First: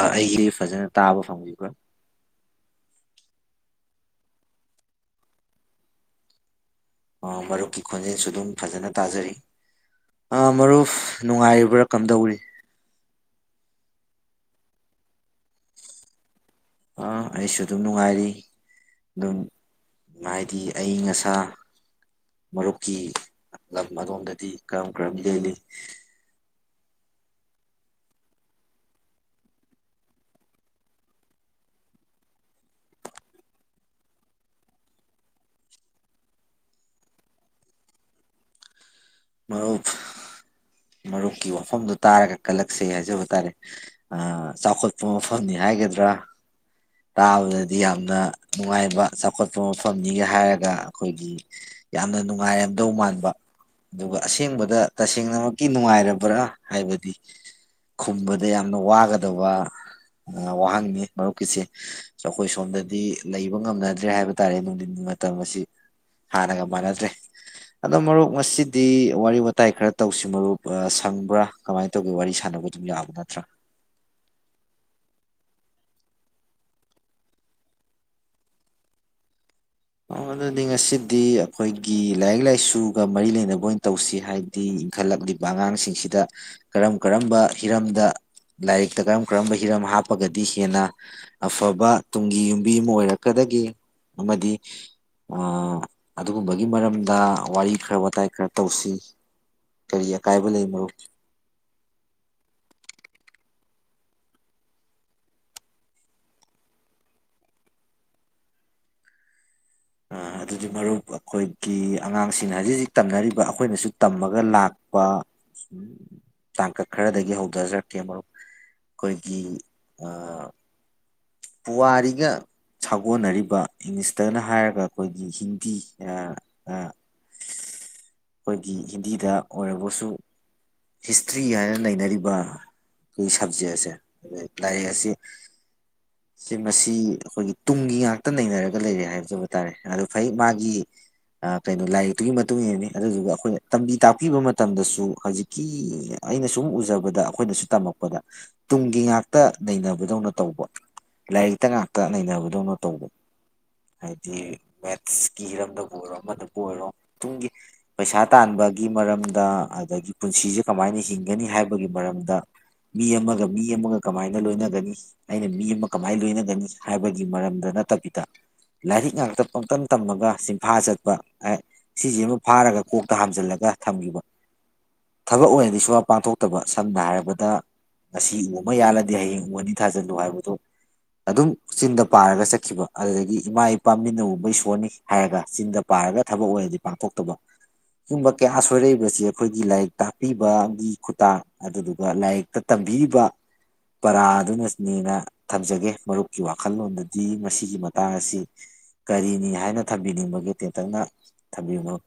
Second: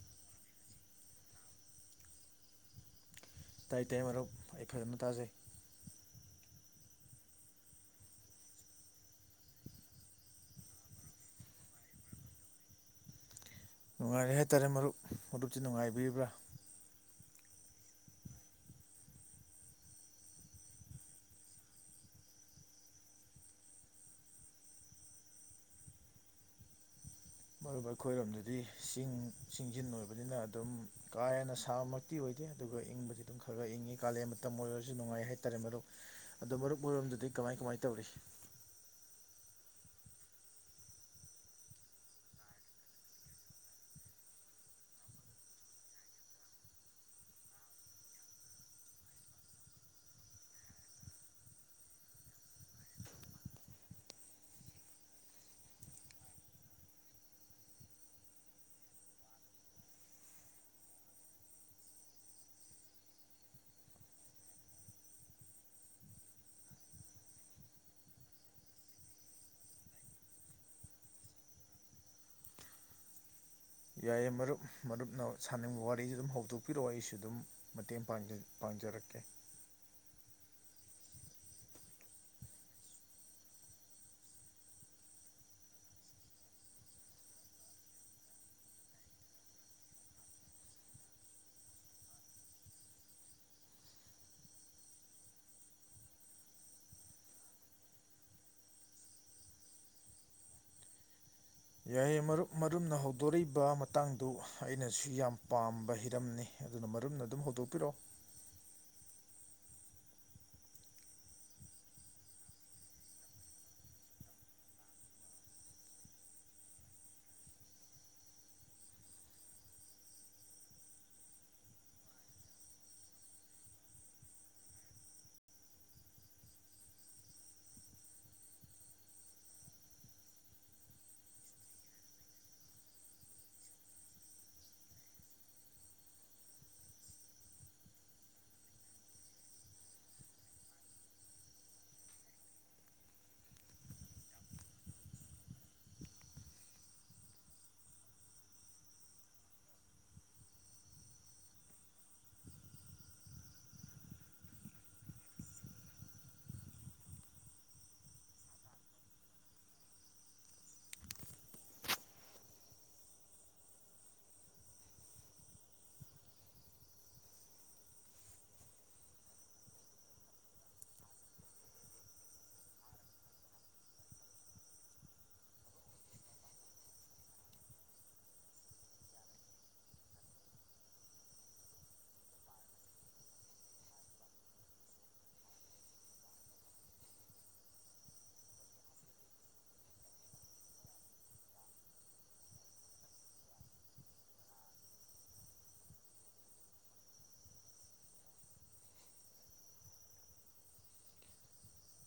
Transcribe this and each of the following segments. ꯑꯩꯁꯤ ꯐꯖꯅ ꯇꯥꯕ ꯐꯪꯕꯤꯕ꯭ꯔ ꯇꯥꯏ ꯇꯥꯏ ꯃꯔꯨꯞ ꯑꯩ ꯐꯖꯅ ꯇꯥꯖꯩ ꯃꯔꯨꯞꯀꯤ ꯈꯣꯟꯖꯦꯜꯁꯨ ꯑꯗꯨꯝ ꯐꯖꯅ ꯇꯥꯖꯔꯤ ꯑ ꯃꯔꯨꯞ ꯅꯨꯡꯉꯥꯏꯔꯤꯕ꯭ꯔꯥ ꯀꯝꯗꯧꯔꯤ ꯅꯨꯡꯉꯥꯏꯔꯤ ꯍꯥꯏꯇꯥꯔꯦ ꯃꯔꯨꯞ ꯃꯔꯨꯞꯇꯤ ꯅꯨꯡꯉꯥꯏꯕꯤꯔꯤꯕ꯭ꯔꯥ ꯑꯥ, ꯑꯩꯁꯨ ꯑꯗꯨꯝ ꯅꯨꯡꯉꯥꯏꯔꯤ ꯑꯗꯨꯝ ꯍꯥꯏꯗꯤ ꯑꯌꯤꯡ ꯑꯁꯥ ꯃꯔꯨꯞꯀꯤ ꯂꯝ ꯑꯗꯣꯝꯗꯗꯤ ꯀꯔꯝ ꯀꯔꯝ ꯂꯦꯜꯂꯤ ꯃꯔꯨꯞ ꯑꯩꯈꯣꯏꯔꯣꯝꯗꯗꯤ ꯆꯤꯡ ꯆꯤꯡꯖꯤꯟ ꯑꯣꯏꯕꯅꯤꯅ ꯑꯗꯨꯝ ꯀꯥ ꯍꯦꯟꯅ ꯁꯥꯕꯃꯛꯇꯤ ꯑꯣꯏꯗꯦ ꯑꯗꯨꯒ ꯏꯪꯕꯗꯤ ꯑꯗꯨꯝ ꯈꯒ ꯈꯒ ꯏꯪꯉꯤ ꯀꯥꯂꯦꯟ ꯃꯇꯝ ꯑꯣꯏꯔꯁꯨ ꯅꯨꯡꯉꯥꯏ ꯍꯥꯏꯇꯥꯔꯦ ꯃꯔꯨꯞ ꯑꯗꯣ ꯃꯔꯨꯞꯍꫭꯏꯔꫭꯝꯗꯗꯤ ꯀꯃꯥꯏ ꯀꯃꯥꯏ ꯇꯧꯔꯤ ꯃꯔꯨꯞ ꯃꯔꯨꯞꯀꯤ ꯋꯥꯐꯝꯗꯨ ꯇꯥꯔꯒ ꯀꯜꯂꯛꯆꯩ ꯍꯥꯏꯖꯕ ꯇꯥꯔꯦ ꯆꯥꯎꯈꯠꯄ ꯃꯐꯝꯅꯤ ꯍꯥꯏꯒꯗ꯭ꯔꯥ ꯇꯥꯕꯗꯗꯤ ꯌꯥꯝꯅ ꯅꯨꯡꯉꯥꯏꯕ ꯆꯥꯎꯈꯠꯄ ꯃꯐꯝꯅꯤꯒ ꯍꯥꯏꯔꯒ ꯑꯩꯈꯣꯏꯒꯤ ꯌꯥꯝꯅ ꯅꯨꯡꯉꯥꯏꯔꯝꯗꯧ ꯃꯥꯟꯕ ꯑꯗꯨꯒ ꯑꯁꯦꯡꯕꯗ ꯇꯁꯦꯡꯅꯃꯛꯀꯤ ꯅꯨꯡꯉꯥꯏꯔꯕ꯭ꯔꯥ ꯍꯥꯏꯕꯗꯤ ꯈꯨꯝꯕꯗ ꯌꯥꯝꯅ ꯋꯥꯒꯗꯕ ꯋꯥꯍꯪꯅꯤ ꯃꯔꯨꯞꯀꯤꯁꯦ ꯑꯩꯈꯣꯏ ꯁꯣꯝꯗꯗꯤ ꯂꯩꯕ ꯉꯝꯅꯗ꯭ꯔꯦ ꯍꯥꯏꯕ ꯇꯥꯔꯦ ꯅꯨꯡꯊꯤꯟꯒꯤ ꯃꯇꯝ ꯑꯁꯤ ꯍꯥꯟꯅꯒ ꯃꯥꯟꯅꯗ꯭ꯔꯦ ꯑꯗꯣ ꯃꯔꯨꯞ ꯉꯁꯤ ꯗꯤ ꯋꯥꯔꯤ ꯋꯥꯇꯥꯏ ꯈꯔ ꯇꯧꯁꯤ ꯃꯔꯨꯞ ꯁꯪꯕ꯭ꯔꯥ ꯀꯃꯥꯏꯅ ꯇꯧꯒꯦ ꯋꯥꯔꯤ ꯁꯥꯟꯅꯕ ꯑꯗꯨꯝ ꯌꯥꯕ ꯅꯠꯇ꯭ꯔꯥ ꯌꯥꯏꯌꯦ ꯃꯔꯨꯞ ꯃꯔꯨꯞꯅ ꯁꯥꯥꯟꯅꯤꯡꯕ ꯋꯥꯔꯤꯁꯨ ꯑꯗꯨꯝ ꯍꯧꯗꯣꯛꯄꯤꯔꯛꯑꯣ ꯑꯩꯁꯨ ꯑꯗꯨꯝ ꯃꯇꯦꯡ ꯄꯥꯡꯖꯔꯛꯀꯦ ꯑꯗꯨꯗꯤ ꯉꯁꯤꯗꯤ ꯑꯩꯈꯣꯏꯒꯤ ꯂꯥꯏꯔꯤꯛ ꯂꯥꯏꯁꯨꯒ ꯃꯔꯤ ꯂꯩꯅꯕ ꯑꯣꯏꯅ ꯇꯧꯁꯤ ꯍꯥꯏꯕꯗꯤ ꯏꯟꯈꯠꯂꯛꯂꯤꯕ ꯑꯉꯥꯡꯁꯤꯡꯁꯤꯗ ꯀꯔꯝ ꯀꯔꯝꯕ ꯍꯤꯔꯝꯗ ꯂꯥꯏꯔꯤꯛꯇ ꯀꯔꯝ ꯀꯔꯝꯕ ꯍꯤꯔꯝ ꯍꯥꯞꯄꯒꯗꯤ ꯍꯦꯟꯅ ꯑꯐꯕ ꯇꯨꯡꯒꯤ ꯌꯨꯝꯕꯤ ꯑꯃ ꯑꯣꯏꯔꯛꯀꯗꯒꯦ ꯑꯃꯗꯤ ꯑꯗꯨꯒꯨꯝꯕꯒꯤ ꯃꯔꯝꯗ ꯋꯥꯔꯤ ꯈꯔ ꯋꯥꯇꯥꯏ ꯈꯔ ꯇꯧꯁꯤ ꯀꯔꯤ ꯑꯀꯥꯏꯕ ꯂꯩ ꯃꯔꯨꯞ ꯌꯥꯏꯑꯌꯦ ꯃꯔꯨꯞ ꯃꯔꯨꯞꯅ ꯍꯧꯗꯣꯔꯛꯏꯕ ꯃꯇꯥꯡꯗꯨ ꯑꯩꯅꯁꯨ ꯌꯥꯝ ꯄꯥꯝꯕ ꯍꯤꯔꯝꯅꯤ ꯑꯗꯨꯅ ꯃꯔꯨꯝꯅ ꯑꯗꯨꯝ ꯍꯧꯗꯣꯛꯄꯤꯔꯛꯑꯣ ꯑꯗꯨꯗꯤ ꯃꯔꯨꯞ ꯑꯩꯈꯣꯏꯒꯤ ꯑꯉꯥꯡꯁꯤꯡꯅ ꯍꯧꯖꯤꯛ ꯍꯧꯖꯤꯛ ꯇꯝꯅꯔꯤꯕ ꯑꯩꯈꯣꯏꯅꯁꯨ ꯇꯝꯃꯒ ꯂꯥꯛꯄ ꯇꯥꯡꯀꯛ ꯈꯔꯗꯒꯤ ꯍꯧꯊꯖꯔꯛꯀꯦ ꯃꯔꯨꯞ ꯑꯩꯈꯣꯏꯒꯤ ꯄꯨꯋꯥꯔꯤꯒ ꯁꯥꯒꯣꯟꯅꯔꯤꯕ ꯏꯪꯂꯤꯁꯇꯅ ꯍꯥꯏꯔꯒ ꯑꯩꯈꯣꯏꯒꯤ ꯍꯤꯟꯗꯤ ꯑꯩꯈꯣꯏꯒꯤ ꯍꯤꯟꯗꯤꯗ ꯑꯣꯏꯔꯕꯁꯨ ꯍꯤꯁꯇ꯭ꯔꯤ ꯍꯥꯏꯅ ꯅꯩꯅꯔꯤꯕ ꯑꯩꯈꯣꯏꯒꯤ ꯁꯕꯖꯦꯛ ꯑꯁꯦ ꯂꯥꯏꯔꯤꯛ ꯑꯁꯤ ꯁꯤ ꯃꯁꯤ ꯑꯩꯈꯣꯏꯒꯤ ꯇꯨꯡꯒꯤ ꯉꯥꯛꯇ ꯅꯩꯅꯔꯒ ꯂꯩꯔꯦ ꯍꯥꯏꯖꯕ ꯇꯥꯔꯦ ꯑꯗꯨ ꯐꯩ ꯃꯥꯒꯤ ꯀꯩꯅꯣ ꯂꯥꯏꯔꯤꯛꯇꯨꯒꯤ ꯃꯇꯨꯡ ꯏꯟꯅꯅꯤ ꯑꯗꯨꯗꯨꯒ ꯑꯩꯈꯣꯏꯅ ꯇꯝꯕꯤ ꯇꯥꯛꯄꯤꯕ ꯃꯇꯝꯗꯁꯨ ꯍꯧꯖꯤꯛꯀꯤ ꯑꯩꯅ ꯁꯨꯝ ꯎꯖꯕꯗ ꯑꯩꯈꯣꯏꯅꯁꯨ ꯇꯝꯃꯛꯄꯗ ꯇꯨꯡꯒꯤ ꯉꯥꯛꯇ ꯅꯩꯅꯕꯗꯧꯅ ꯇꯧꯕ ꯂꯥꯏꯔꯤꯛꯇ ꯉꯥꯛꯇ ꯅꯩꯅꯕꯗꯧꯅꯣ ꯇꯧꯕ ꯍꯥꯏꯗꯤ ꯃꯦꯠꯁꯀꯤ ꯍꯤꯔꯝꯗꯕꯨ ꯑꯣꯏꯔꯣ ꯑꯃꯗꯕꯨ ꯑꯣꯏꯔꯣ ꯇꯨꯡꯒꯤ ꯄꯩꯁꯥ ꯇꯥꯟꯕꯒꯤ ꯃꯔꯝꯗ ꯑꯗꯒꯤ ꯄꯨꯟꯁꯤꯁꯦ ꯀꯃꯥꯏꯅ ꯍꯤꯡꯒꯅꯤ ꯍꯥꯏꯕꯒꯤ ꯃꯔꯝꯗ ꯃꯤ ꯑꯃꯒ ꯃꯤ ꯑꯃꯒ ꯀꯃꯥꯏꯅ ꯂꯣꯏꯅꯒꯅꯤ ꯑꯩꯅ ꯃꯤ ꯑꯃ ꯀꯃꯥꯏꯅ ꯂꯣꯏꯅꯒꯅꯤ ꯍꯥꯏꯕꯒꯤ ꯃꯔꯝꯗ ꯅꯠꯇꯕꯤꯗ ꯂꯥꯏꯔꯤꯛ ꯉꯥꯛꯇ ꯄꯪꯇꯝ ꯇꯝꯃꯒ ꯆꯤꯟꯐꯥ ꯆꯠꯄ ꯁꯤꯁꯤ ꯑꯃ ꯐꯥꯔꯒ ꯀꯣꯛꯇ ꯍꯥꯝꯖꯜꯂꯒ ꯊꯝꯈꯤꯕ ꯊꯕꯛ ꯑꯣꯏꯅꯗꯤ ꯁꯨꯡꯄꯥꯡ ꯄꯥꯡꯊꯣꯛꯇꯕ ꯁꯝꯅ ꯍꯥꯏꯔꯕꯗ ꯉꯁꯤ ꯎ ꯑꯃ ꯌꯥꯜꯂꯅꯤ ꯍꯌꯦꯡ ꯎ ꯑꯅꯤ ꯊꯥꯖꯤꯜꯂꯨ ꯍꯥꯏꯕꯗꫭ ꯑꯗꯨꯝ ꯆꯤꯟꯗ ꯄꯥꯔꯒ ꯆꯠꯈꯤꯕ ꯑꯗꯨꯗꯒꯤ ꯏꯃꯥ ꯏꯄꯥ ꯃꯤꯠꯅ ꯎꯕ ꯏꯁꯣꯔꯅꯤ ꯍꯥꯏꯔꯒ ꯆꯤꯟꯗ ꯄꯥꯔꯒ ꯊꯕꯛ ꯑꯣꯏꯅꯗꯤ ꯄꯥꯡꯊꯣꯛꯇꯕ ꯁꯤꯒꯨꯝꯕ ꯀꯌꯥ ꯁꯣꯏꯔꯛꯏꯕꯁꯤ ꯑꯩꯈꯣꯏꯒꯤ ꯂꯥꯏꯔꯤꯛ ꯇꯥꯛꯄꯤꯕꯒꯤ ꯈꯨꯇꯥ ꯑꯗꯨꯗꯨꯒ ꯂꯥꯏꯔꯤꯛꯇ ꯇꯝꯕꯤꯔꯤꯕ ꯄꯔꯥꯗꯨꯅꯅꯦꯅ ꯊꯝꯖꯒꯦ ꯃꯔꯨꯞꯀꯤ ꯋꯥꯈꯜꯂꯣꯟꯗꯗꯤ ꯃꯁꯤꯒꯤ ꯃꯇꯥꯡ ꯑꯁꯤ ꯀꯔꯤꯅꯤ ꯍꯥꯏꯅ ꯊꯝꯕꯤꯅꯤꯡꯕꯒꯦ ꯇꯦꯟꯇꯛꯅ ꯊꯝꯕꯤꯌꯨ ꯃꯔꯨꯞ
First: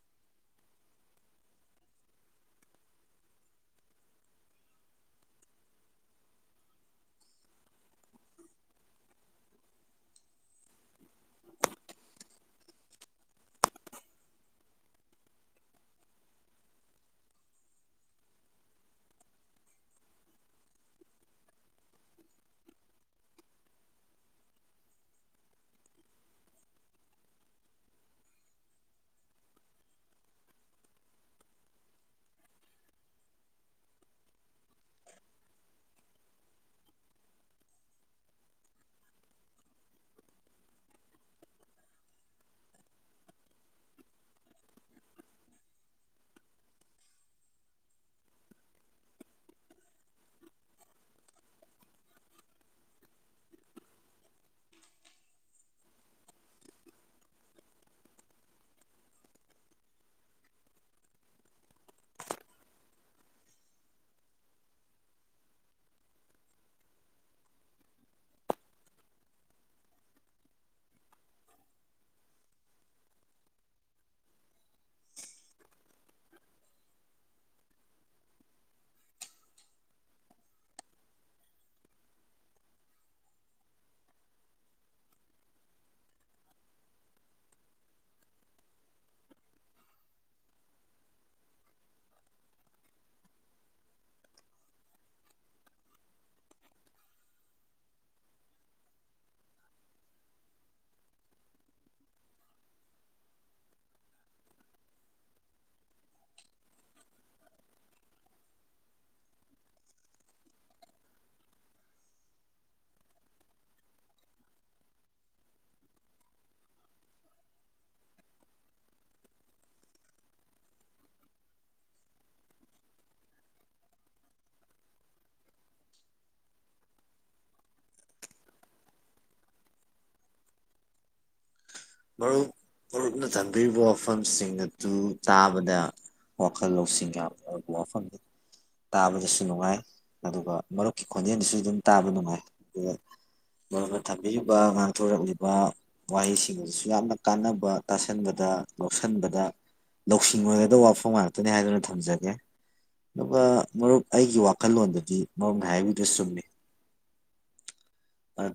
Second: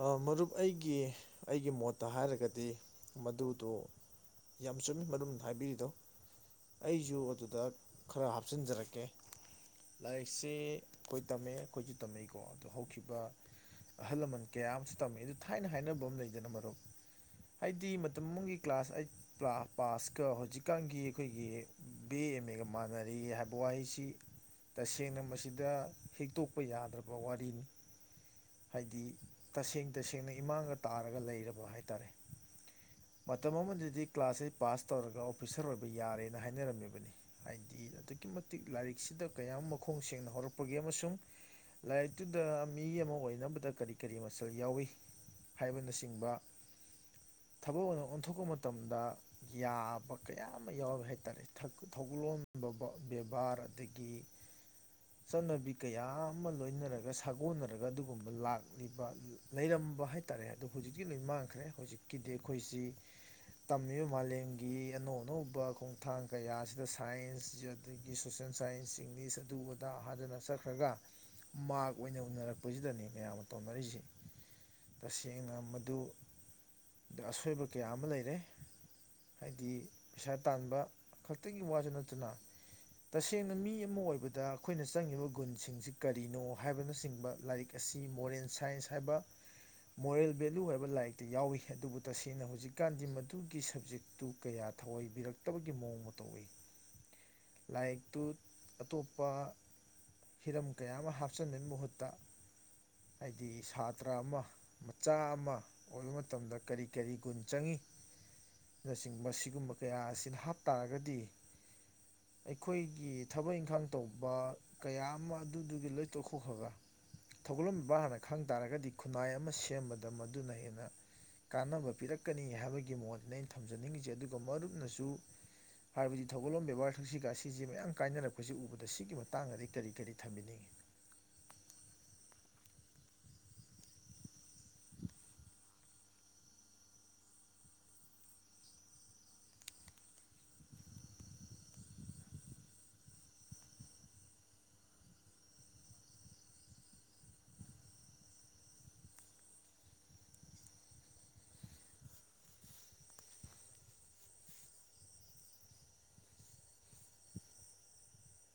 ꯑ ꯃꯔꯨꯞ ꯑꯩꯒꯤ ꯑꯩꯒꯤ ꯃꯣꯠꯇ ꯍꯥꯏꯔꯒꯗꯤ ꯃꯗꯨꯗꯣ ꯌꯥꯝ ꯆꯨꯝꯃꯤ ꯃꯔꯨꯞꯅ ꯍꯥꯏꯕꯤꯔꯤꯗꯣ ꯑꯩꯁꯨ ꯑꯗꯨꯗ ꯈꯔ ꯍꯥꯞꯆꯤꯟꯖꯔꯛꯀꯦ ꯂꯥꯏꯔꯤꯛꯁꯤ ꯑꯩꯈꯣꯏ ꯇꯝꯃꯦ ꯑꯩꯈꯣꯏꯁꯨ ꯇꯝꯃꯛꯏꯀꯣ ꯑꯗꯨ ꯍꯧꯈꯤꯕ ꯑꯍꯜ ꯂꯃꯟ ꯀꯌꯥ ꯑꯃꯁꯨ ꯇꯝꯃꯤ ꯑꯗꯨ ꯊꯥꯏꯅ ꯍꯥꯏꯅꯕ ꯑꯃ ꯂꯩꯗꯅ ꯃꯔꯨꯞ ꯍꯥꯏꯗꯤ ꯃꯇꯝ ꯑꯃꯒꯤ ꯀ꯭ꯂꯥꯁ ꯑꯩꯠ ꯄꯥꯁꯀ ꯍꯧꯖꯤꯛꯀꯥꯟꯒꯤ ꯑꯩꯈꯣꯏꯒꯤ ꯕꯤ ꯑꯦ ꯑꯦꯝꯃꯦꯒ ꯃꯥꯟꯅꯔꯤ ꯍꯥꯏꯕ ꯋꯥꯍꯩꯁꯤ ꯇꯁꯦꯡꯅ ꯃꯁꯤꯗ ꯍꯤꯛꯇꯣꯛꯄ ꯌꯥꯗ꯭ꯔꯕ ꯋꯥꯔꯤꯅꯤ ꯍꯥꯏꯗꯤ ꯇꯁꯦꯡ ꯇꯁꯦꯡꯅ ꯏꯃꯥꯡꯗ ꯇꯥꯔꯒ ꯂꯩꯔꯕ ꯍꯥꯏ ꯇꯔꯦ ꯃꯇꯝ ꯑꯃꯗꯗꯤ ꯀ꯭ꯂꯥꯁ ꯑꯩꯠ ꯄꯥꯁ ꯇꯧꯔꯒ ꯑꯣꯐꯤꯁꯥꯔ ꯑꯣꯏꯕ ꯌꯥꯔꯦꯅ ꯍꯥꯏꯅꯔꯝꯃꯤꯕꯅꯤ ꯍꯥꯏꯗꯤ ꯑꯗꯨꯛꯀꯤ ꯃꯇꯤꯛ ꯂꯥꯏꯔꯤꯛꯁꯤꯗ ꯀꯌꯥꯝ ꯃꯈꯣꯡ ꯁꯦꯡꯅ ꯍꯧꯔꯛꯄꯒꯦ ꯑꯃꯁꯨꯡ ꯂꯥꯏꯔꯤꯛꯇꯨꯗ ꯃꯤ ꯑꯃ ꯑꯣꯏꯅꯕꯗ ꯀꯔꯤ ꯀꯔꯤ ꯃꯆꯜ ꯌꯥꯎꯋꯤ ꯍꯥꯏꯕꯅꯆꯤꯡꯕ ꯊꯕꯛ ꯑꯣꯏꯅ ꯑꯣꯟꯊꯣꯛꯄ ꯃꯇꯝꯗ ꯌꯥꯕ ꯀꯌꯥ ꯑꯃ ꯌꯥꯎꯋꯤ ꯍꯥꯏꯇꯥꯔꯦ ꯊꯧꯒꯂꯣꯟꯒꯨꯝꯕ ꯕꯦꯕꯥꫪ ꯑꯗꯒꯤ ꯆꯠꯅꯕꯤ ꯀꯌꯥ ꯑꯃ ꯂꯣꯏꯅꯔꯒ ꯁꯥꯒꯣꯟꯅꯔꯒ ꯑꯗꯨꯒꯨꯝꯕ ꯂꯥꯛ ꯂꯤꯕ ꯂꯩꯔꯝꯕ ꯍꯥꯏꯇꯥꯔꯦ ꯑꯗꯨ ꯍꯧꯖꯤꯛꯇꯤ ꯂꯣꯏ ꯃꯥꯡꯈ꯭ꯔꯦ ꯍꯧꯖꯤꯛꯀꯤꯗꯤ ꯑꯩꯈꯣꯏꯁꯤ ꯇꯝꯃꯤꯕ ꯃꯥꯂꯦꯝꯒꯤ ꯑꯅꯧ ꯑꯅꯧꯕ ꯈꯣꯡꯊꯥꯡ ꯀꯌꯥꯁꯤꯗ ꯁꯥꯏꯟꯁ ꯑꯗꯒꯤ ꯁꯣꯁꯦꯜ ꯁꯥꯏꯟꯁ ꯏꯪꯂꯤꯁ ꯑꯗꯨ ꯑꯗꯥ ꯍꯗꯅ ꯆꯠꯈ꯭ꯔꯒ ꯃꯥꯔꯛ ꯑꯣꯏꯅ ꯎꯅꯔꯛꯄꯁꯤꯗꯅꯤ ꯃꯌꯥꯝ ꯑꯃ ꯇꯧꯅꯔꯤꯁꯤ ꯇꯁꯦꯡꯅ ꯃꯗꯨ ꯑꯁꯣꯏꯕ ꯀꯌꯥ ꯑꯃ ꯂꯩꯔꯦ ꯍꯥꯏꯗꯤ ꯄꯩꯁꯥ ꯇꯥꯟꯕ ꯈꯛꯇꯒꯤ ꯋꯥꯁꯨ ꯅꯠꯇꯅ ꯇꯁꯦꯡꯅ ꯃꯤ ꯑꯃ ꯑꯣꯏꯕꯗ ꯑꯩꯈꯣꯏꯅ ꯆꯪꯉꯤꯕ ꯒꯨꯟꯁꯤꯡꯁꯤ ꯀꯔꯤꯅꯣ ꯍꯥꯏꯕꯅꯆꯤꯡꯕ ꯂꯥꯏꯔꯤꯛ ꯑꯁꯤ ꯃꯣꯔꯦꯜ ꯁꯥꯏꯟꯁ ꯍꯥꯏꯕ ꯃꯣꯔꯦꯜ ꯚꯦꯂꯨ ꯍꯥꯏꯕ ꯂꯥꯏꯔꯤꯛꯇ ꯌꯥꯎꯏꯤ ꯑꯗꯨꯕꯨ ꯇꯁꯦꯡꯅ ꯍꯧꯖꯤꯛꯀꯥꯟꯗꯤ ꯃꯗꯨꯒꯤ ꯁꯕꯖꯦꯛꯇꯨ ꯀꯌꯥ ꯊꯑꯣꯏꯕꯤꯔꯛꯇꯕꯒꯤ ꯃꯑꯣꯡ ꯃꯇꯧ ꯎꯏ ꯂꯥꯏꯔꯤꯛꯇꯨ ꯑꯇꯣꯞꯄ ꯍꯤꯔꯝ ꯀꯌꯥ ꯑꯃ ꯍꯥꯞꯆꯟꯅꯕꯩ ꯃꯍꯨꯠꯇ ꯍꯥꯏꯗꯤ ꯁꯥꯇ꯭ꯔ ꯑꯃ ꯃꯆꯥ ꯑꯃ ꯑꯣꯏꯕ ꯃꯇꯝꯗ ꯀꯔꯤ ꯀꯔꯤ ꯒꯨꯟ ꯆꯪꯉꯤ ꯅꯆꯤꯡꯕ ꯁꯤꯒꯨꯝꯕ ꯀꯌꯥ ꯑꯁꯤꯅ ꯍꯥꯞꯇꯥꯥꯔꯒꯗꯤ ꯑꯩꯈꯣꯏꯒꯤ ꯊꯕꯛ ꯏꯪꯈꯥꯡ ꯇꯧꯕ ꯀꯌꯥ ꯑꯃ ꯑꯗꯨꯗꯨꯒꯤ ꯂꯣꯏꯇꯣꯛꯊꫭꯛꯈ꯭ꯔꯒ ꯊꯧꯒꯜꯂꯣꯟ ꯕꯦꯕꯥꫪ ꯍꯥꯟꯅ ꯈꯪ ꯇꯥꯔꯒꯗꯤ ꯈꯨꯟꯅꯥꯏ ꯑꯃ ꯁꯦꯝꯕꯗ ꯃꯗꯨꯅ ꯍꯦꯟꯅ ꯀꯥꯟꯅꯕ ꯄꯤꯔꯛꯀꯅꯤ ꯍꯥꯏꯕꯒꯤ ꯃꫭꯠꯅꯤ ꯑꯩꯅ ꯊꯝꯖꯅꯤꯡꯉꯤꯁꯦ ꯑꯗꯨꯒ ꯃꯔꯨꯞꯅꯁꯨ ꯍꯥꯏꯕꯗꯤ ꯊꯧꯒꯜꯂꯣꯟ ꯕꯦꯕꯥꫪ ꯈꯛꯁꯤꯒ ꯁꯤꯁꯦ ꯃꯌꯥꯝ ꯀꯥꯏꯅꯔꯛꯄꯁꯤ ꯎꯕꯗ ꯁꯤꯒꯤ ꯃꯇꯥꯡꯗꯗꯤ ꯀꯔꯤ ꯀꯔꯤ ꯊꯝꯕꯤꯅꯤꯡꯉꯤ ꯃꯔꯨꯞ ꯃꯔꯨꯞꯅ ꯊꯝꯕꯤꯔꯤꯕ ꯋꯥꯐꯝꯁꯤꯡ ꯑꯗꯨ ꯇꯥꯕꯗ ꯋꯥꯈꯜ ꯂꯧꯁꯤꯡ ꯌꯥꯝ ꯑꯣꯏꯕ ꯋꯥꯐꯝꯅꯤ ꯇꯥꯕꯗꯁꯨ ꯅꯨꯡꯉꯥꯏ ꯑꯗꯨꯒ ꯃꯔꯨꯞꯀꯤ ꯈꯣꯟꯖꯦꯜꯗꯁꯨ ꯑꯗꯨꯝ ꯇꯥꯕ ꯅꯨꯡꯉꯥꯏ ꯑꯗꯨꯒ ꯃꯔꯨꯞꯅ ꯊꯝꯕꯤꯔꯤꯕ ꯉꯥꯡꯊꯣꯔꯛꯂꯤꯕ ꯋꯥꯍꯩꯁꯤꯡ ꯑꯗꯨꯁꯨ ꯌꯥꯝꯅ ꯀꯥꯟꯅꯕ ꯇꯥꯁꯟꯕꯗ ꯂꯧꯁꯤꯟꯕꯗ ꯂꯧꯁꯤꯡꯑ‌ꯣꯏꯒꯗꯕ ꯋꯥꯐꯝ ꯉꯥꯛꯇꯅꯤ ꯍꯥꯏꯗꯨꯅ ꯊꯝꯖꯒꯦ ꯑꯗꯨꯒ ꯃꯔꯨꯞ ꯑꯩꯒꯤ ꯋꯥꯈꯜꯂꯣꯟꯗꯗꯤ ꯃꯔꯨꯞꯅꯤ ꯍꯥꯏꯕꯤꯗꯨ ꯆꯨꯝꯃꯤ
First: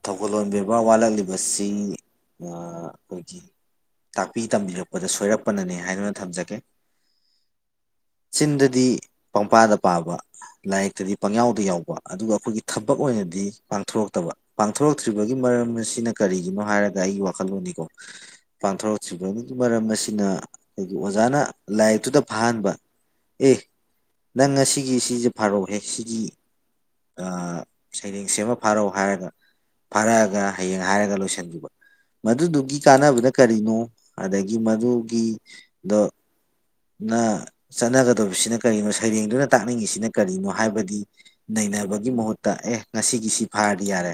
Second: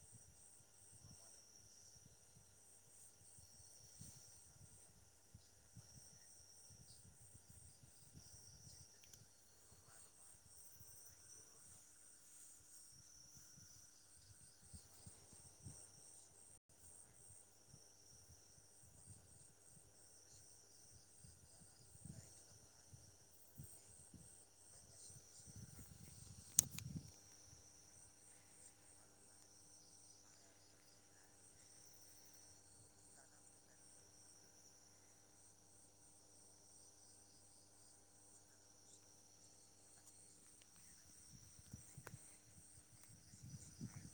ꯊꯧꯒꯜꯂꯣꯟ ꯕꯦꯕꯥꫪ ꯋꯥꯠꯂꯛꯂꯤꯕꯁꯤ ꯑꯩꯈꯣꯏꯒꯤ ꯑ ꯇꯥꯛꯄꯤ ꯇꯝꯕꯤꯕꯗ ꯁꯣꯏꯔꯛꯄꯅꯅꯦ ꯍꯥꯏꯗꯨꯅ ꯊꯝꯖꯒꯦ ꯆꯤꯟꯗꯗꯤ ꯄꯪꯄꯥꯗ ꯄꯥꯕ ꯂꯥꯏꯔꯤꯛꯇꯗꯤ ꯄꯪꯌꯥꯎꯗ ꯌꯥꯎꯕ ꯑꯗꯨꯒ ꯑꯩꯈꯣꯏꯒꯤ ꯊꯕꯛ ꯑꯣꯏꯅꯗꯤ ꯄꯥꯡꯊꯣꯔꯛꯇꯕ ꯄꯥꯡꯊꯣꯔꯛꯇ꯭ꯔꯤꯕꯒꯤ ꯃꯔꯝ ꯑꯁꯤꯅ ꯀꯔꯤꯒꯤꯅꯣ ꯍꯥꯏꯔꯒ ꯑꯩꯒꯤ ꯋꯥꯈꯜꯂꯣꯟꯅꯤꯀꯣ ꯄꯥꯡꯊꯣꯔꯛꯇ꯭ꯔꯤꯕꯒꯤ ꯃꯔꯝ ꯑꯁꯤꯅ ꯑꯩꯈꯣꯏꯒꯤ ꯑꯣꯖꯥꯅ ꯂꯥꯏꯔꯤꯛꯇꯨꯗ ꯐꯍꯟꯕ ꯑꯦ ꯅꯪ ꯉꯁꯤꯒꯤ ꯁꯤꯁꯦ ꯐꯥꯔꯛꯍꯦ ꯁꯤꯒꯤ ꯑ ꯁꯩꯔꯦꯡꯁꯃ ꯐꯥꯔꯛꯎ ꯍꯥꯏꯔꯒ ꯐꯥꯔꯛꯑꯒ ꯍꯌꯦꯡ ꯍꯥꯏꯔꯒ ꯂꯣꯏꯁꯤꯟꯈꯤꯕ ꯃꯗꯨꯗꯨꯒꯤ ꯀꯥꯟꯅꯕꯅ ꯀꯔꯤꯅꯣ ꯑꯗꯒꯤ ꯃꯗꯨꯒꯤꯗꯣ ꯅ ꯆꯠꯅꯒꯗꯁꯤꯅ ꯀꯔꯤꯅꯣ ꯁꯩꯔꯦꯡꯗꯨꯅ ꯇꯥꯛꯅꯤꯡꯉꯤꯁꯤꯅ ꯀꯔꯤꯅꯣ ꯍꯥꯏꯕꯗꯤ ꯅꯩꯅꯕꯒꯤ ꯃꯍꯨꯠꯇ ꯑꯦ ꯉꯁꯤꯒꯤꯁꯤ ꯐꯥꯔꯗꯤ ꯌꯥꯔꯦ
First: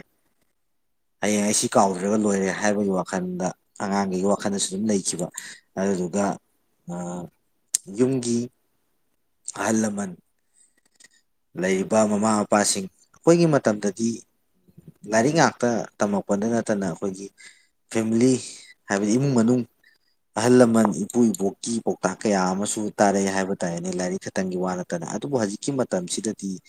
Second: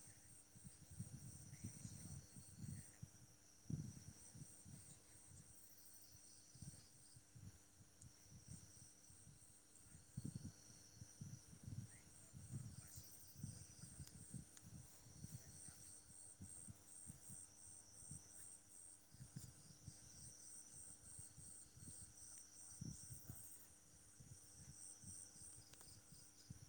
ꯍꯌꯦꯡ ꯑꯩꯁꯤ ꯀꯥꯎꯗ꯭ꯔꯒ ꯂꯣꯏꯔꯦ ꯍꯥꯏꯕꯒꯤ ꯋꯥꯈꯜꯗ ꯑꯉꯥꯡꯈꯩꯒꯤ ꯋꯥꯈꯜꯗꯁꯨ ꯑꯗꯨꯝ ꯂꯩꯈꯤꯕ ꯑꯗꯨꯗꯨꯒ ꯑ ꯌꯨꯝꯒꯤ ꯑꯍꯜꯂꯃꯟ ꯂꯩꯔꯤꯕ ꯃꯃꯥ ꯃꯄꯥꯁꯤꯡ ꯑꯩꯈꯣꯏꯒꯤ ꯃꯇꯝꯗꯗꯤ ꯂꯥꯏꯔꯤꯛ ꯉꯥꯛꯇ ꯇꯝꯃꯛꯄꯗ ꯅꯠꯇꯅ ꯑꯩꯈꯣꯏꯒꯤ ꯐꯦꯃꯤꯂꯤ ꯍꯥꯏꯕꯗꯤ ꯏꯃꯨꯡ ꯃꯅꯨꯡ ꯑꯍꯜ ꯂꯃꯟ ꯏꯄꯨ ꯏꯄꯣꯛꯀꯤ ꯄꯥꯎꯇꯥꯛ ꯀꯌꯥ ꯑꯃꯁꯨ ꯇꯥꯔꯛꯏ ꯍꯥꯏꯕ ꯇꯥꯔꯦꯅꯦ ꯂꯥꯏꯔꯤꯛ ꯈꯛꯇꯪꯒꯤ ꯋꯥ ꯅꯠꯇꯅ ꯑꯗꯨꯕꯨ ꯍꯧꯖꯤꯛ ꯀꯤ ꯃꯇꯝꯁꯤꯗꯗꯤ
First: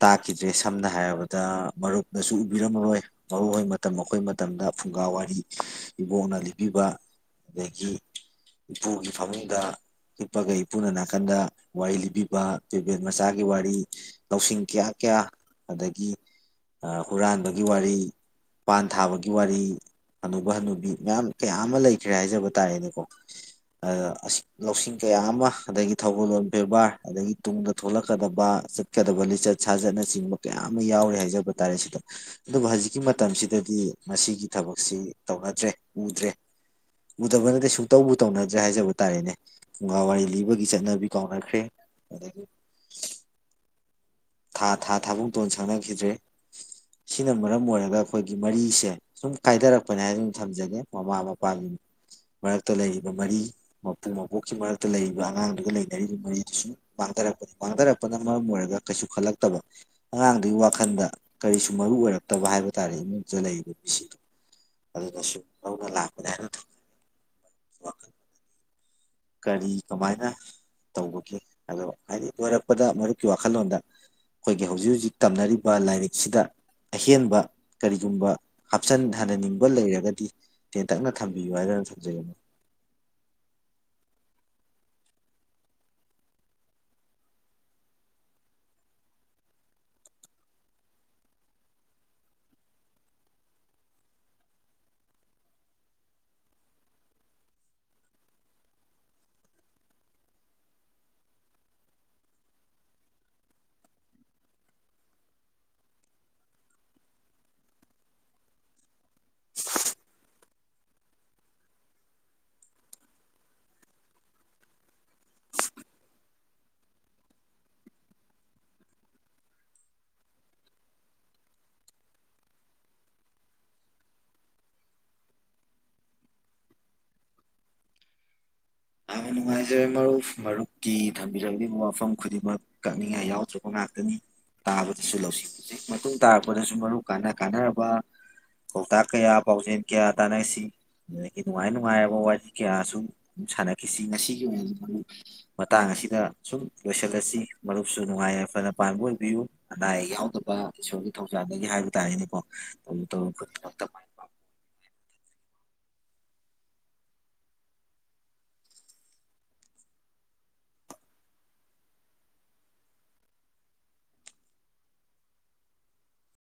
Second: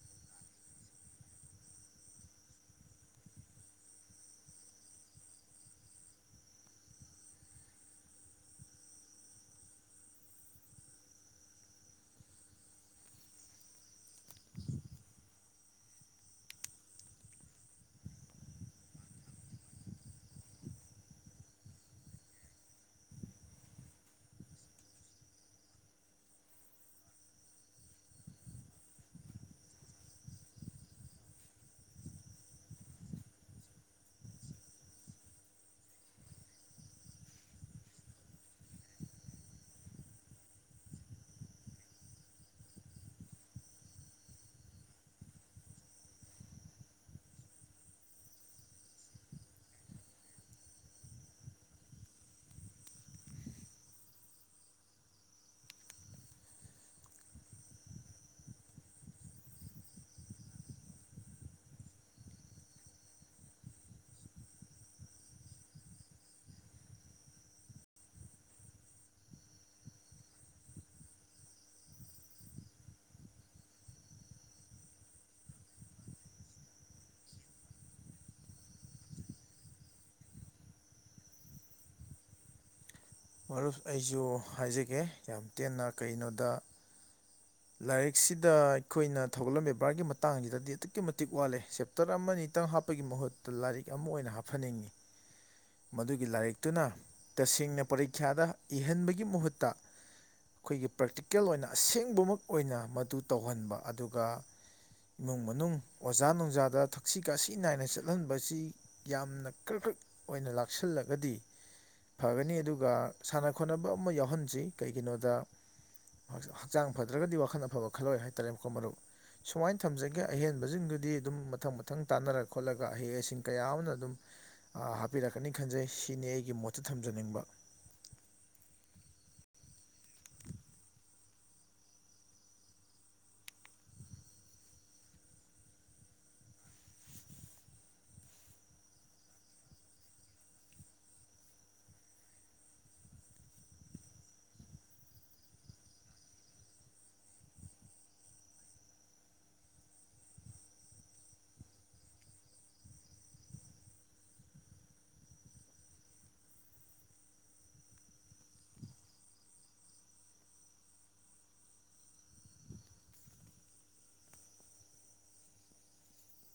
ꯇꯥꯛꯈꯤꯗ꯭ꯔꯦ ꯁꯝꯅ ꯍꯥꯏꯔꯕꯗ ꯃꯔꯨꯞꯅꯁꯨ ꯎꯕꯤꯔꯝꯃꯔꯣꯏ ꯃꯔꯨꯞ ꯃꯇꯝ ꯑꯩꯈꯣꯏ ꯃꯇꯝꯗ ꯐꯨꯡꯒꯥ ꯋꯥꯔꯤ ꯏꯕꯣꯛꯅ ꯂꯤꯕꯤꯕ ꯑꯗꯒꯤ ꯏꯄꯨꯒꯤ ꯐꯃꯨꯡꯗ ꯍꯤꯛꯄꯒ ꯏꯄꯨꯅ ꯅꯥꯀꯟꯗ ꯋꯥꯔꯤ ꯂꯤꯕꯤꯕ ꯕꯦꯠ ꯃꯆꯥꯒꯤ ꯋꯥꯔꯤ ꯂꯧꯁꯤꯡ ꯀꯌꯥ ꯀꯌꯥ ꯑꯗꯒꯤ ꯍꯨꯔꯥꯟꯕꯒꯤ ꯋꯥꯔꯤ ꯄꯥꯟ ꯊꯥꯕꯒꯤ ꯋꯥꯔꯤ ꯍꯅꯨꯕ ꯍꯅꯨꯕꯤ ꯃꯌꯥꯝ ꯀꯌꯥ ꯑꯃ ꯂꯩꯈ꯭ꯔꯦ ꯍꯥꯏꯖꯕ ꯇꯥꯔꯦꯅꯦꯀꯣ ꯑ ꯂꯧꯁꯤꯡ ꯀꯌꯥ ꯑꯃ ꯑꯗꯒꯤ ꯊꯧꯒꯜꯂꯣꯟ ꯕꯦꯕꯥꫪ ꯑꯗꯒꯤ ꯇꯨꯡꯗ ꯊꯣꯛꯂꯛꯀꯗꯕ ꯆꯠꯀꯗꯕ ꯂꯤꯆꯠ ꯁꯥꯖꯠꯅꯆꯤꯡꯕ ꯀꯌꯥ ꯑꯃ ꯌꯥꯎꯔꯦ ꯍꯥꯏꯖꯕ ꯇꯥꯔꯦ ꯁꯤꯗ ꯑꯗꯨꯒ ꯍꯧꯖꯤꯛꯀꯤ ꯃꯇꯝꯁꯤꯗꯗꯤ ꯃꯁꯤꯒꯤ ꯊꯕꯛꯁꯤ ꯇꯧꯅꯗ꯭ꯔꯦ ꯎꯗ꯭ꯔꯦ ꯎꯗꯕꯅꯠꯇꯦ ꯁꯨꯡꯇꯧꯕꯨ ꯇꯧꯅꯗ꯭ꯔꯦ ꯍꯥꯏꯖꯕ ꯇꯥꯔꯦꯅꯦ ꯐꯨꯡꯒꯥ ꯋꯥꯔꯤ ꯂꯤꯕꯒꯤ ꯆꯠꯅꯕꯤ ꯀꯥꯎꯅꯈ꯭ꯔꯦ ꯑꯗꯒꯤ ꯊꯥ ꯊꯥ ꯊꯥꯕꯨꯡꯇꯣꯟ ꯁꯪꯅꯈꯤꯗ꯭ꯔꯦ ꯁꯤꯅ ꯃꯔꯝ ꯑꯣꯏꯔꯒ ꯑꯩꯈꯣꯏꯒꯤ ꯃꯔꯤꯁꯦ ꯁꯨꯝ ꯀꯥꯏꯊꯔꯛꯄꯅꯤ ꯍꯥꯏꯅ ꯑꯗꯨꯝ ꯊꯝꯖꯒꯦ ꯃꯃꯥ ꯃꯄꯥꯒꯤ ꯃꯔꯛꯇ ꯂꯩꯔꯤꯕ ꯃꯔꯤ ꯃꯄꯨ ꯃꯄꯣꯛꯀꯤ ꯃꯔꯛꯇ ꯂꯩꯔꯤꯕ ꯑꯉꯥꯡꯗꯨꯒꯤ ꯂꯩꯅꯔꯤꯕ ꯃꯔꯤꯗꯨ ꯁꯨꯝ ꯃꯥꯡꯊꯔꯛꯄꯅꯤ ꯃꯥꯡꯊꯔꯛꯄꯅ ꯃꯔꯝ ꯑꯣꯏꯔꯒ ꯀꯩꯁꯨ ꯈꯜꯂꯛꯇꯕ ꯑꯉꯥꯡꯗꯨꯒꯤ ꯋꯥꯈꯜꯗ ꯀꯔꯤꯁꯨ ꯃꯔꯨ ꯑꯣꯏꯔꯛꯇꯕ ꯍꯥꯏꯕ ꯇꯥꯔꯦ ꯏꯃꯨꯡꯗ ꯂꯩꯔꯤꯕ ꯃꯤꯁꯤꯗꯣ ꯑꯗꯨꯅꯁꯨ [unintelligible] ꯂꯥꯛꯄꯅꯦ ꯍꯥꯏꯅ ꯊꯝ ꯀꯔꯤ ꯀꯃꯥꯏꯅ ꯇꯧꯕꯒꯦ ꯑꯗꯣ ꯍꯥꯏꯗꯤ ꯂꯣꯏꯔꯛꯄꯗ ꯃꯔꯨꯞꯀꯤ ꯋꯥꯈꯜꯂꯣꯟꯗ ꯑꯩꯈꯣꯏꯒꯤ ꯍꯧꯖꯤꯛ ꯍꯧꯖꯤꯛ ꯇꯝꯅꯔꯤꯕ ꯂꯥꯏꯔꯤꯛꯁꯤꯗ ꯑꯍꯦꯟꯕ ꯀꯔꯤꯒꯨꯝꯕ ꯍꯥꯞꯆꯟꯍꯟꯍꯟꯅꯤꯡꯕ ꯂꯩꯔꯒꯗꯤ ꯇꯦꯟꯇꯛꯅ ꯊꯝꯕꯤꯌꯨ ꯍꯥꯏꯗꯅ ꯊꯝꯖꯒꯦ ꯃꯔꯨꯞ ꯑꯩꯁꯨ ꯍꯥꯏꯖꯒꯦ ꯌꯥꯝ ꯇꯦꯟꯅ ꯀꯩꯅꯣꯗ ꯂꯥꯏꯔꯤꯛꯁꯤꯗ ꯑꯩꯈꯣꯏꯅ ꯊꯧꯒꯜꯂꯝ ꯕꯦꯕꯥꯔꯒꯤ ꯃꯇꯥꯡꯁꯤꯗꯗꯤ ꯑꯗꯨꯛꯀꯤ ꯃꯇꯤꯛ ꯋꯥꯠꯂꯦ ꯆꯦꯞꯇꫪ ꯑꯃ ꯅꯤ ꯇꯪ ꯍꯥꯞꯄꯒꯤ ꯃꯍꯨꯠꯇ ꯂꯥꯏꯔꯤꯛ ꯑꯃ ꯑꯣꯏꯅ ꯍꯥꯞꯍꯟꯅꯤꯡꯉꯤ ꯃꯗꯨꯒꯤ ꯂꯥꯏꯔꯤꯛꯇꯨꯅ ꯇꯁꯦꯡꯅ ꯄꯔꯤꯈ꯭ꯌꯥꯗ ꯏꯍꯟꯕꯒꯤ ꯃꯍꯨꯠꯇ ꯑꯩꯈꯣꯏꯒꯤ ꯄ꯭ꯔꯦꯛꯇꯤꯀꯦꯜ ꯑꯣꯏꯅ ꯑꯁꯦꯡꯕꯃꯛ ꯑꯣꯏꯅ ꯃꯗꯨ ꯇꯧꯍꯟꯕ ꯑꯗꯨꯒ ꯏꯃꯨꯡ ꯃꯅꯨꯡ ꯑꯣꯖꯥ ꯅꯨꯡꯖꯥꯗ ꯊꯛꯁꯤ ꯈꯥꯁꯤ ꯅꯥꯏꯅ ꯆꯠꯍꯟꯕꯁꯤ ꯌꯥꯝꯅ ꯀ꯭ꯔꯛ ꯀ꯭ꯔꯛ ꯑꯣꯏꯅ ꯂꯥꯛꯁꯤꯜꯂꯒꯗꯤ ꯐꯒꯅꯤ ꯑꯗꯨꯒ ꯁꯥꯟꯅ ꯈꯣꯠꯅꯕ ꯑꯃ ꯌꯥꯎꯍꯟꯁꯤ ꯀꯩꯒꯤꯅꯣꯗ ꯍꯛꯆꯥꯡ ꯐ ꯠꯇ꯭ꯔꯒꯗꯤ ꯋꯥꯈꯜ ꯑꯐꯕ ꯈꯜꯂꯣꯏ ꯍꯥꯏꯇꯥꯔꯦꯀꫭ ꯃꯔꯨꯞ ꯁꯨꯃꯥꯏꯅ ꯊꯝꯖꯒꯦ ꯑꯍꯦꯟꯕꯁꯤꯡꯗꯨꯗꯤ ꯑꯗꯨꯝ ꯃꯊꯪ ꯃꯊꯪ ꯇꯥꯟꯅꯔ ꯈꯣꯠꯂꯒ ꯑꯍꯩ ꯑꯁꯤꯡ ꯀꯌꯥ ꯑꯃꯅ ꯑꯗꯨꯝ ꯍꯥꯞꯄꯤꯔꯛꯀꯅꯤ ꯈꯟꯖꯩ ꯁꯤꯅꯤ ꯑꯩꯒꯤ ꯃꯣꯠꯇ ꯊꯝꯖꯅꯤꯡꯕ ꯌꯥꯝꯅ ꯅꯨꯡꯉꯥꯏꯖꯔꯦ ꯃꯔꯨꯞ ꯃꯔꯨꯞꯀꯤ ꯊꯝꯕꯤꯖꯛꯂꯤꯕ ꯋꯥꯐꯝ ꯈꯨꯗꯤꯡꯃꯛ ꯀꯛꯅꯤꯡꯉꯥꯏ ꯌꯥꯎꯗ꯭ꯔꯕ ꯉꯥꯛꯇꯅꯤ ꯇꯥꯕꯗꯁꯨ ꯂꯧꯁꯤꯡ [unintelligible] ꯃꯇꯨꯡ ꯇꯥꯔꯛꯄꯗꯁꯨ ꯃꯔꯨꯞ ꯀꯅ ꯀꯥꯅꯔꯕ ꯄꯥꯎꯇꯥꯛ ꯀꯌꯥ ꯄꯥꯎꯖꯦꯜ ꯀꯌꯥ ꯇꯥꯟꯅꯁꯤ ꯑꯗꯒꯤ ꯅꯨꯡꯉꯥꯏ ꯅꯨꯡꯉꯥꯏꯔꯕ ꯋꯥꯔꯤ ꯀꯌꯥꯁꯨ ꯁꯥꯟꯅ ꯀꯤꯁꯤ ꯉꯁꯤꯒꯤ ꯑꯣꯏꯅꯗꯤ ꯃꯔꯨꯞ ꯃꯇꯥꯡ ꯑꯁꯤꯗ ꯁꯨꯝ ꯂꯣꯏꯁꯤꯜꯂꯁꯤ ꯃꯔꯨꯞꯁꯨ ꯅꯨꯡꯉꯥꯏ ꯌꯥꯏꯐꯅ ꯄꯥꯟꯕ ꯑꯣꯏꯕꯤꯌꯨ ꯑꯅꯥ ꯑꯌꯦꯛ ꯌꯥꯎꯗꯕ ꯏꯁꯣꫪꯒꯤ ꯊꯧꯖꯥꯗꯒꯤ ꯍꯥꯏꯕ ꯇꯥꯔꯦꯅꯦꯀꯣ ꯇꯧꯔꯨ ꯇꯧꯔꯨ ꯈꯨꯗꯤꯡꯃꯛꯇ ꯃꯥꯏ ꯄꯥꯛꯄ [unintelligible]